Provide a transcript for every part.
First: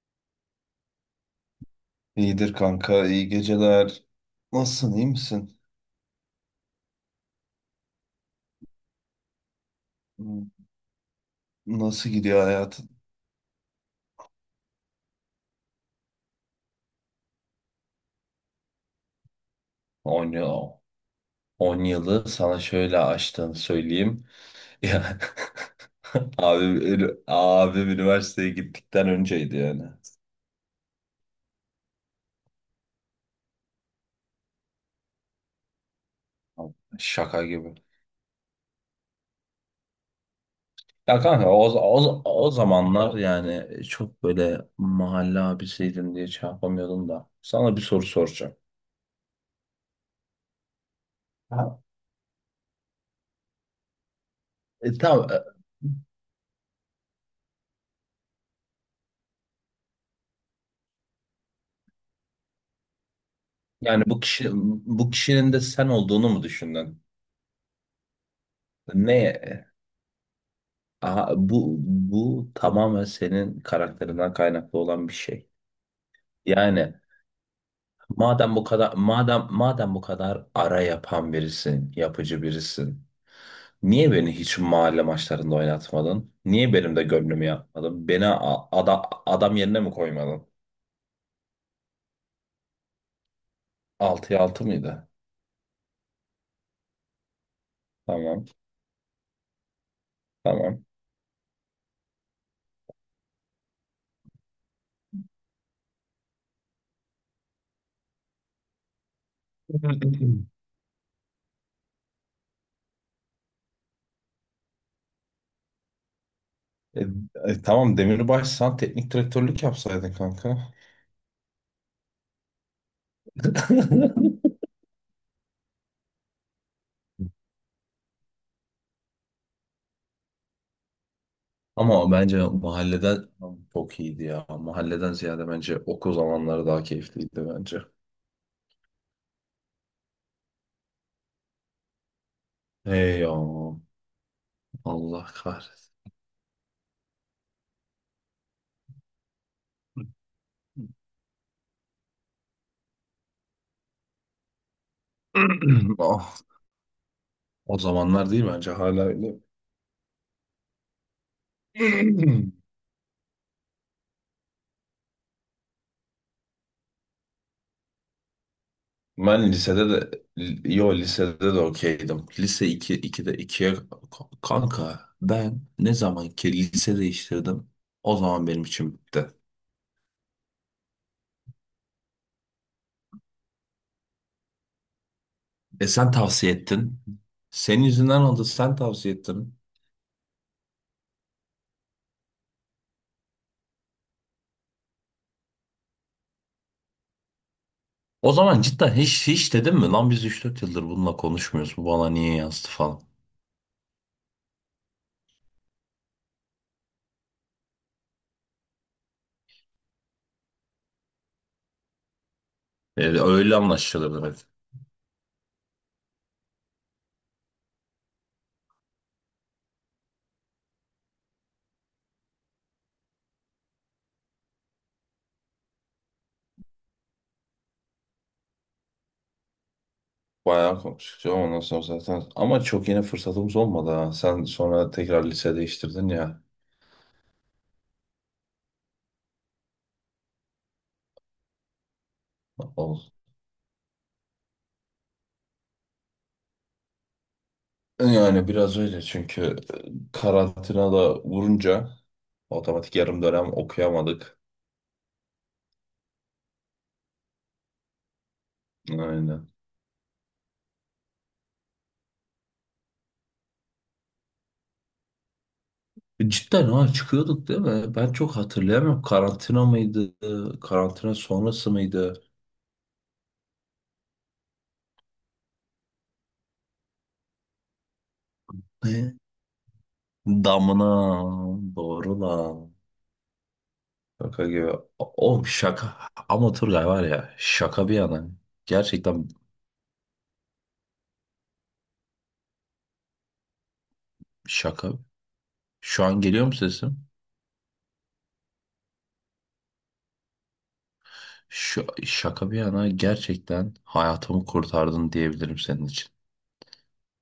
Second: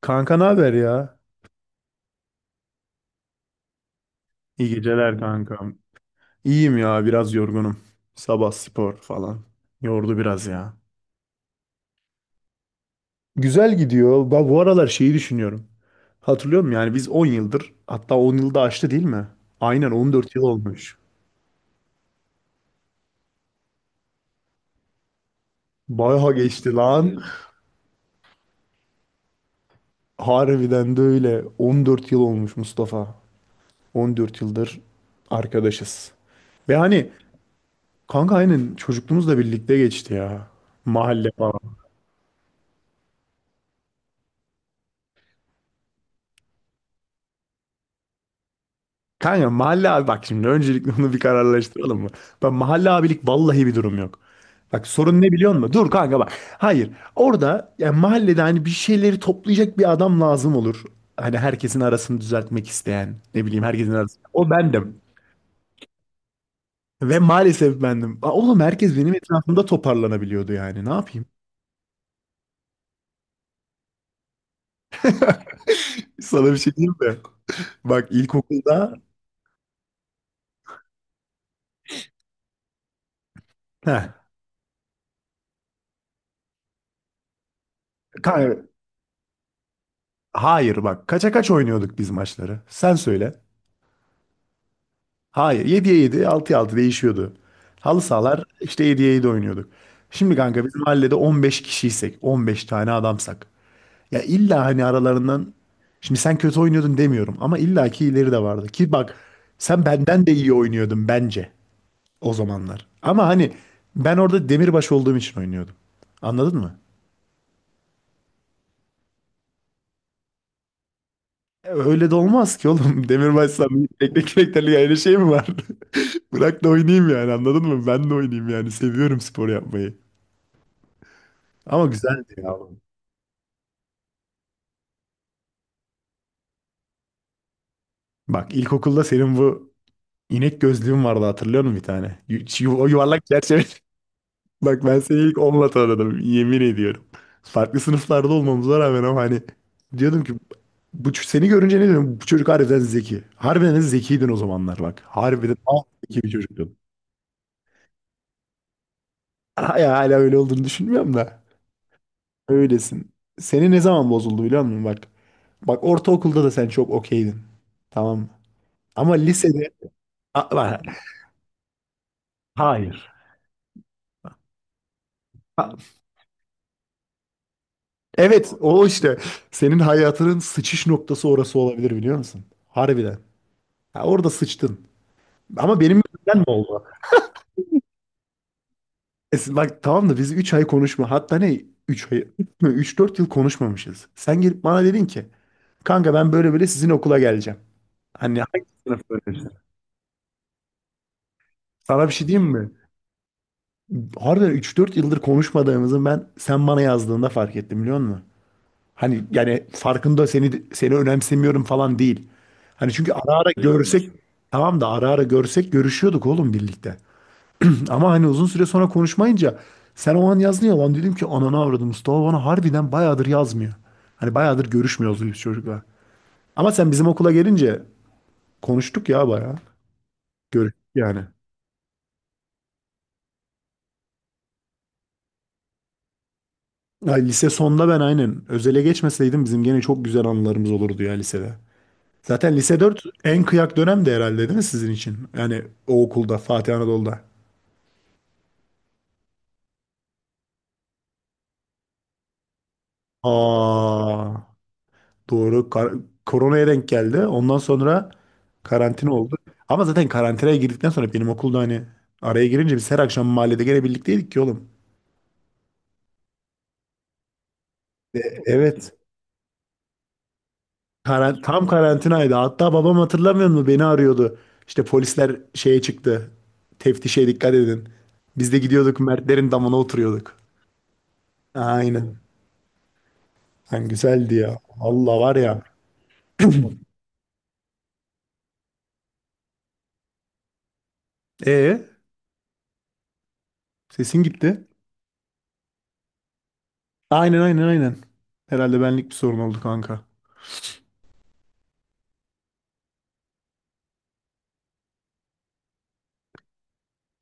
Kanka ne haber ya? İyidir kanka, iyi geceler. İyi Nasılsın, iyi geceler misin? kankam. İyiyim ya biraz yorgunum. Sabah spor falan. Yordu biraz ya. Nasıl gidiyor hayatın? Güzel gidiyor. Ben bu aralar şeyi düşünüyorum. Hatırlıyor musun? Yani biz 10 yıldır, hatta 10 yılda aştı değil mi? Aynen 10 14 yıl yıl, olmuş. on yılı sana şöyle açtığını söyleyeyim. Ya Bayağı geçti lan. abi üniversiteye gittikten önceydi yani. Harbiden de öyle. 14 yıl olmuş Mustafa. 14 yıldır arkadaşız. Ve hani Şaka gibi. kanka aynen çocukluğumuzla birlikte geçti ya. Ya Mahalle kanka falan. o zamanlar, yani çok böyle mahalle abisiydim diye şey yapamıyordum da. Sana bir soru soracağım. Kanka mahalle abi, bak şimdi öncelikle onu bir Ha. kararlaştıralım mı? Bak mahalle abilik vallahi bir durum yok. Bak E, sorun tamam. ne biliyor musun? Dur kanka bak. Hayır. Orada yani mahallede hani bir şeyleri toplayacak bir adam lazım olur. Hani herkesin arasını düzeltmek isteyen. Ne bileyim herkesin Yani arasını. O bendim. bu kişinin de sen olduğunu mu düşündün? Ve maalesef bendim. Oğlum herkes benim Ne? etrafımda toparlanabiliyordu yani. Ne yapayım? Aha, bu tamamen senin karakterinden kaynaklı olan bir şey. Sana bir şey diyeyim Yani mi? Bak madem bu kadar ilkokulda... madem madem bu kadar ara yapan birisin, yapıcı birisin. Heh, Niye beni hiç mahalle maçlarında oynatmadın? Niye benim de gönlümü yapmadın? Beni kanka, adam yerine mi koymadın? hayır bak. Kaça kaç oynuyorduk biz maçları? Sen söyle. 6'ya altı mıydı? Hayır. 7'ye 7, 6'ya 6 değişiyordu. Halı sahalar Tamam, işte 7'ye 7 oynuyorduk. Şimdi kanka bizim tamam. mahallede 15 kişiysek, 15 tane adamsak. Ya illa hani aralarından, şimdi sen kötü oynuyordun demiyorum ama illaki ileri de vardı. Ki bak sen benden de iyi oynuyordun bence o zamanlar. Ama hani ben orada demirbaş olduğum için oynuyordum. Anladın mı? E, e, tamam, Demirbaş sen teknik direktörlük yapsaydın kanka. Öyle de olmaz ki oğlum. Demirbaşsam teknik direktörlük ayrı şey mi var? Bırak da oynayayım yani anladın mı? Ben de oynayayım yani. Seviyorum spor yapmayı. Ama Ama güzeldi bence ya. mahalleden çok iyiydi ya. Mahalleden ziyade bence okul zamanları daha keyifliydi bence. Bak ilkokulda senin bu inek gözlüğün vardı hatırlıyor musun bir tane? O Hey yuvarlak ya, çerçeve. Bak ben seni Allah ilk onunla kahretsin. tanıdım yemin ediyorum. Farklı sınıflarda olmamıza rağmen ama hani diyordum ki, bu seni görünce ne diyorum, bu çocuk harbiden zeki. Harbiden de zekiydin o zamanlar bak. Harbiden zeki bir Ah, çocuktun. o zamanlar değil, bence hala öyle. Hala, hala öyle olduğunu düşünmüyorum da. Öylesin. Seni ne zaman bozuldu biliyor musun bak. Bak ortaokulda da sen çok okeydin. Tamam mı? Ama Ben lisede... lisede de bak, yo lisede de okeydim. Lise iki, hayır. 2'de ikiye kanka, ben ne zaman ki lise değiştirdim, o zaman Evet benim o için işte bitti. senin hayatının sıçış noktası orası olabilir biliyor musun? Harbiden. Ha, orada sıçtın. Ama E benim sen yüzümden mi tavsiye oldu? ettin. Senin yüzünden oldu, sen tavsiye ettin. Bak tamam da biz 3 ay konuşma. Hatta ne 3 ay, 3-4 yıl konuşmamışız. Sen gelip bana dedin ki kanka ben böyle böyle sizin okula geleceğim. O Hani zaman hangi cidden sınıf hiç öğrencisi? hiç dedim mi lan, biz üç dört yıldır bununla konuşmuyoruz. Bu Sana bana bir şey niye diyeyim yazdı mi? falan. Harbiden 3-4 yıldır konuşmadığımızı ben sen bana yazdığında fark ettim biliyor musun? Hani yani farkında seni önemsemiyorum falan değil. Hani Ee, çünkü ara ara öyle görsek duymuyorsun. anlaşılır dedi. Tamam da ara ara görsek görüşüyorduk oğlum birlikte. Ama hani uzun süre sonra konuşmayınca sen o an yazdın ya, lan dedim ki ananı avradım Mustafa bana harbiden bayağıdır yazmıyor. Hani bayağıdır görüşmüyoruz biz çocukla. Ama sen bizim okula gelince konuştuk ya bayağı. Bayağı Görüştük yani. konuştuk ondan sonra zaten. Ama çok yine fırsatımız olmadı ha. Sen sonra tekrar lise değiştirdin ya. Ay, lise sonda ben aynen özele geçmeseydim bizim gene çok güzel anılarımız olurdu ya lisede. Zaten lise Ol. 4 en kıyak dönemdi herhalde değil mi sizin için? Yani o okulda, Fatih Anadolu'da. Yani biraz öyle, çünkü karantina da vurunca otomatik yarım dönem Aa, okuyamadık. doğru. Koronaya denk geldi. Ondan sonra karantina oldu. Aynen. Ama zaten karantinaya girdikten sonra benim okulda hani araya girince biz her akşam mahallede gene birlikteydik ki oğlum. Cidden ha, çıkıyorduk değil mi? Ben çok Evet. hatırlayamıyorum. Karantina mıydı? Karantina Tam sonrası mıydı? karantinaydı. Hatta babam hatırlamıyor mu beni arıyordu. İşte polisler şeye çıktı. Teftişe dikkat edin. Biz de gidiyorduk Ne? Mertlerin damına oturuyorduk. Damına Aynen. doğru lan. Lan güzeldi Şaka ya. gibi. O Allah var oğlum, ya. şaka. Ama Turgay var ya, şaka bir yana. Gerçekten Ee sesin gitti. şaka. Şu an geliyor mu sesim? Aynen, aynen, aynen. Herhalde benlik bir sorun oldu kanka. Şaka bir yana, gerçekten hayatımı kurtardın diyebilirim senin için.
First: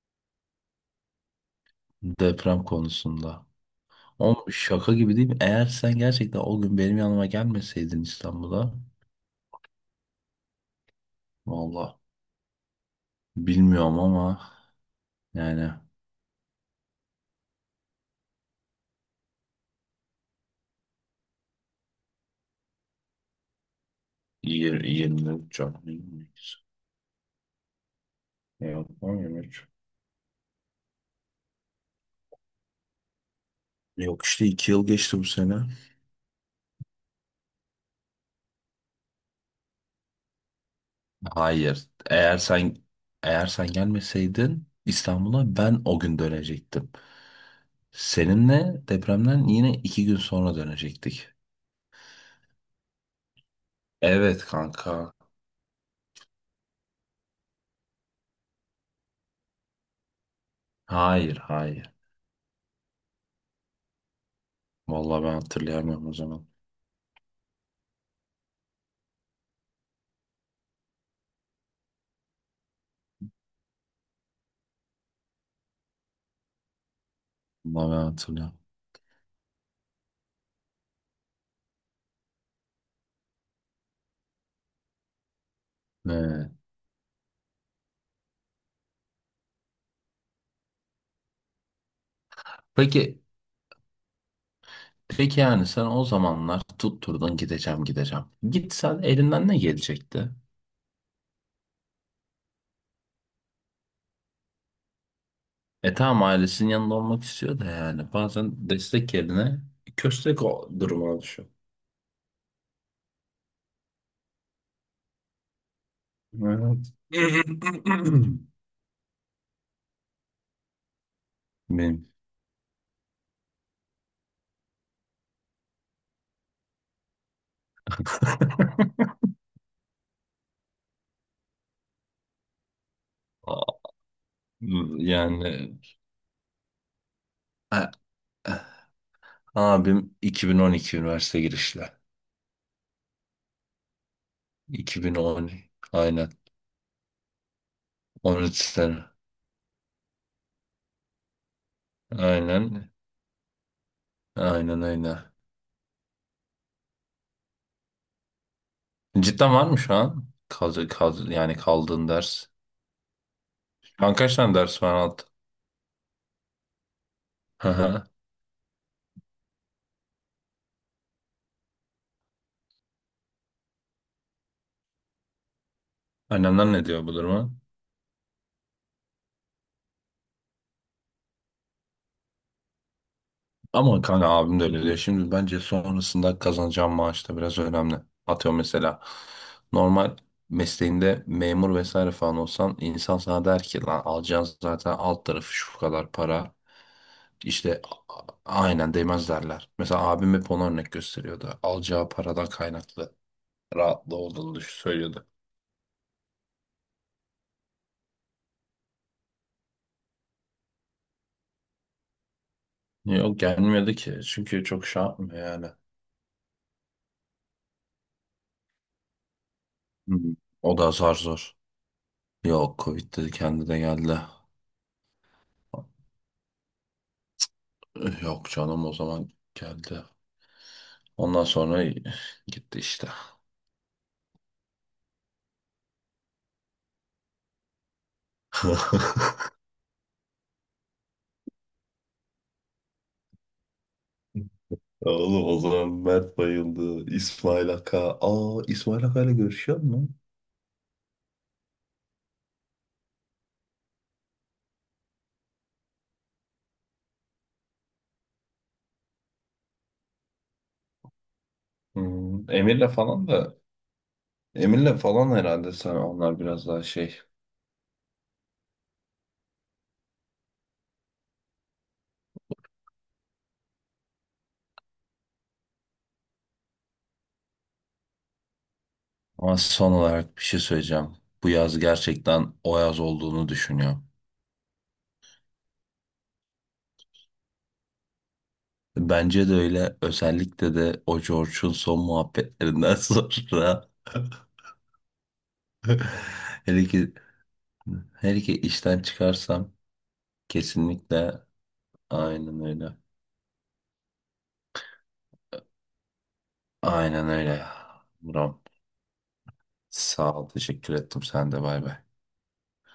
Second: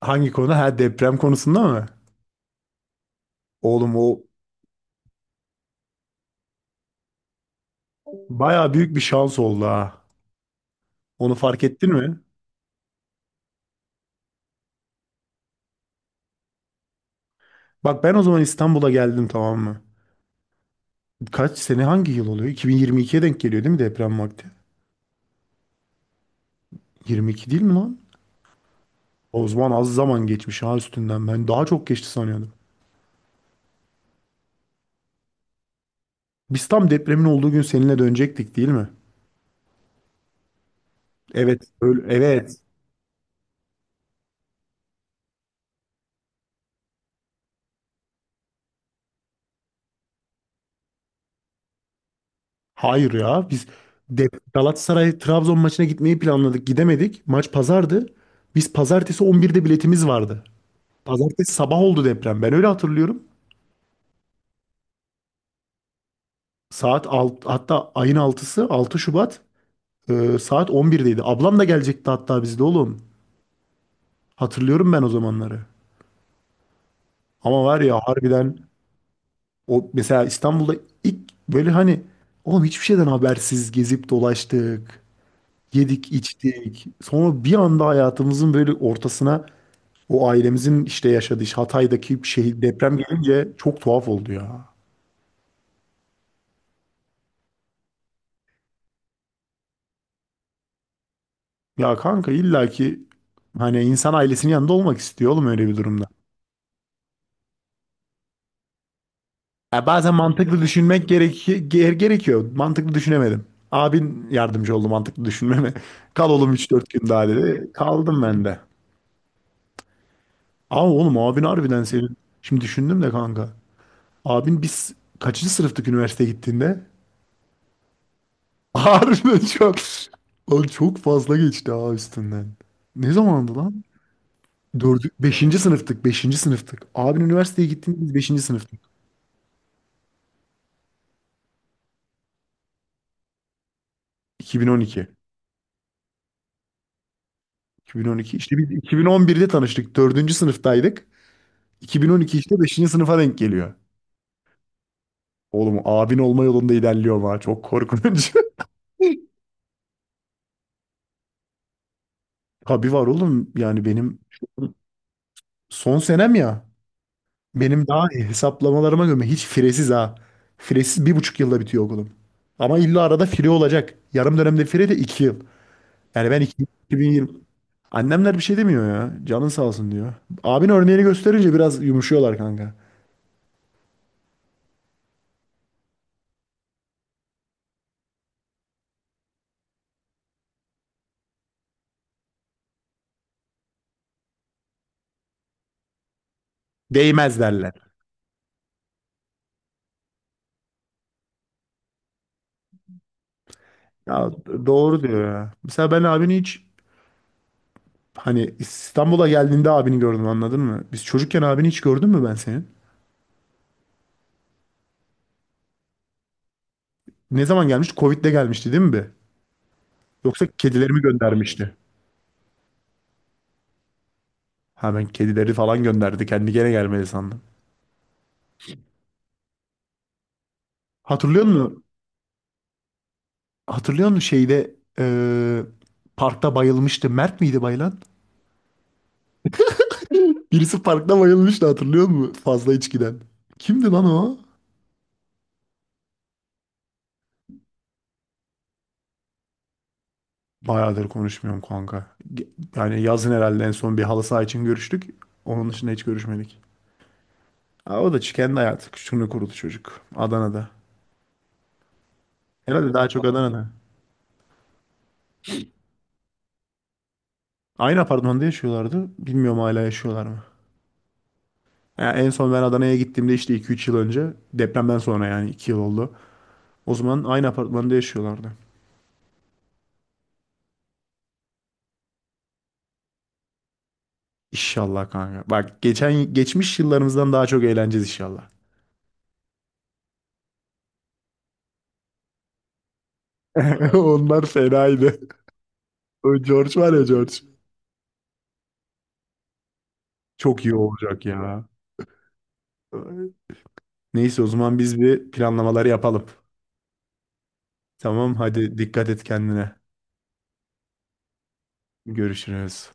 Hangi konu? Ha, deprem konusunda mı? Deprem konusunda. Oğlum o Oğlum şaka gibi değil mi? Eğer sen gerçekten o gün benim yanıma gelmeseydin İstanbul'a. baya büyük bir şans oldu ha. Onu fark ettin Valla mi? bilmiyorum ama yani Bak ben o zaman İstanbul'a geldim tamam mı? Kaç sene hangi yıl oluyor? 2022'ye denk geliyor değil mi deprem vakti? 20, 23 canlı. 22 değil mi lan? Yok, O 23. zaman az zaman geçmiş ha üstünden. Ben daha çok geçti sanıyordum. Yok işte 2 yıl geçti bu sene. Biz tam depremin olduğu gün seninle dönecektik değil mi? Evet. Hayır. Öyle, Eğer evet. sen eğer sen gelmeseydin İstanbul'a, ben o gün dönecektim. Seninle depremden yine 2 gün sonra dönecektik. Hayır ya biz de Evet kanka. Galatasaray Trabzon maçına gitmeyi planladık. Gidemedik. Maç pazardı. Biz pazartesi 11'de biletimiz vardı. Hayır, Pazartesi sabah hayır. oldu deprem. Ben öyle hatırlıyorum. Vallahi ben hatırlayamıyorum o zaman. Saat hatta ayın altısı 6 Şubat, saat 11'deydi. Ablam da gelecekti hatta bizde oğlum. Hatırlıyorum ben o zamanları. Ama var Vallahi ya ben hatırlıyorum. harbiden o mesela İstanbul'da ilk böyle hani oğlum hiçbir şeyden habersiz gezip dolaştık. Yedik, Evet. içtik. Sonra bir anda hayatımızın böyle ortasına o ailemizin işte yaşadığı işte Hatay'daki şehir deprem Peki, gelince çok tuhaf oldu ya. peki yani sen o zamanlar tutturdun gideceğim, gideceğim. Gitsen elinden ne gelecekti? Ya kanka illaki hani insan ailesinin yanında olmak istiyor oğlum öyle bir E durumda. tamam ailesinin yanında olmak istiyor da, yani bazen destek yerine Ya bazen köstek mantıklı o düşünmek duruma düşüyor. Gerekiyor. Mantıklı düşünemedim. Abin yardımcı oldu mantıklı düşünmeme. Kal oğlum üç dört Evet. gün daha dedi. Kaldım ben de. Ama oğlum abin harbiden Benim. senin. Şimdi düşündüm de kanka. Abin biz kaçıncı sınıftık üniversiteye gittiğinde? Harbiden çok. Oğlum çok fazla geçti ha üstünden. Ne zamandı Aa, lan? Beşinci yani sınıftık, beşinci sınıftık. Abin üniversiteye a- gittiğinde biz beşinci sınıftık. abim 2012 üniversite girişli. 2012. 2010, aynen. 2012. 13 İşte biz sene. 2011'de tanıştık. Dördüncü sınıftaydık. 2012 işte beşinci Aynen. sınıfa denk geliyor. Aynen, aynen. Oğlum abin olma yolunda ilerliyor ha. Çok korkunç. Cidden var mı şu an? Yani kaldığın ders. Tabii var oğlum. Yani Şu an benim kaç tane ders var alt? son senem ya. Hı Benim daha hı. iyi hesaplamalarıma göre hiç firesiz ha. Firesiz 1,5 yılda bitiyor okulum. Ama illa arada fire olacak. Yarım dönemde fire de 2 yıl. Yani ben Annemler ne diyor bu 2020. duruma? Annemler bir şey demiyor ya. Canın sağ olsun diyor. Abin örneğini gösterince biraz yumuşuyorlar kanka. Ama kanka abim de öyle diyor. Şimdi bence sonrasında kazanacağım maaş da biraz önemli. Atıyorum mesela, normal mesleğinde memur vesaire falan olsan, insan sana der ki lan, alacağın zaten alt tarafı şu kadar para. Değmez derler. İşte a- aynen değmez derler. Mesela abim hep ona örnek gösteriyordu. Alacağı paradan kaynaklı rahatlığı Ya olduğunu doğru diyor söylüyordu. ya. Mesela ben abini hiç hani İstanbul'a geldiğinde abini gördüm anladın mı? Biz çocukken abini hiç gördün mü ben senin? Yok, gelmiyordu ki çünkü çok şey yapmıyor yani. Ne zaman gelmişti? Covid'de gelmişti değil mi be? Hı. Yoksa O da kedilerimi aynen zar zor. göndermişti. Yok, Covid dedi, kendi de geldi. Ha ben kedileri falan gönderdi. Kendi gene gelmedi sandım. Yok canım, o zaman geldi. Hatırlıyor Ondan musun? sonra gitti işte. Hatırlıyor musun şeyde parkta bayılmıştı. Mert miydi bayılan? Birisi parkta bayılmıştı hatırlıyor musun? Fazla içkiden. Kimdi lan o? Ya oğlum, o zaman Mert bayıldı. İsmail Aka. Aa, İsmail Aka ile görüşüyor mu? Bayağıdır konuşmuyorum kanka. Ge- Yani yazın herhalde en son bir halı saha için görüştük. Onun dışında hiç görüşmedik. O da kendi hayatı. Şunu kurulu çocuk. Adana'da. Hmm, Emir'le Herhalde daha çok falan da. Adana'da. Emir'le falan, herhalde sen onlar biraz daha şey. Aynı apartmanda yaşıyorlardı. Bilmiyorum hala yaşıyorlar mı? Ya en son ben Adana'ya gittiğimde işte 2-3 yıl önce. Depremden sonra yani 2 yıl oldu. O zaman aynı apartmanda yaşıyorlardı. Ama son olarak bir şey söyleyeceğim. Bu yaz gerçekten o yaz olduğunu düşünüyorum. İnşallah kanka. Bak geçen geçmiş yıllarımızdan daha çok eğleneceğiz inşallah. Bence de öyle. Özellikle de o George'un son muhabbetlerinden sonra. Onlar fenaydı. O George Hele var ya ki, George. hele ki işten çıkarsam... Çok iyi olacak Kesinlikle ya. aynen öyle. Neyse o zaman biz bir planlamaları yapalım. Aynen öyle. Tamam Buram. hadi dikkat et kendine. Sağ ol. Teşekkür ettim. Sen de bay bay. Görüşürüz.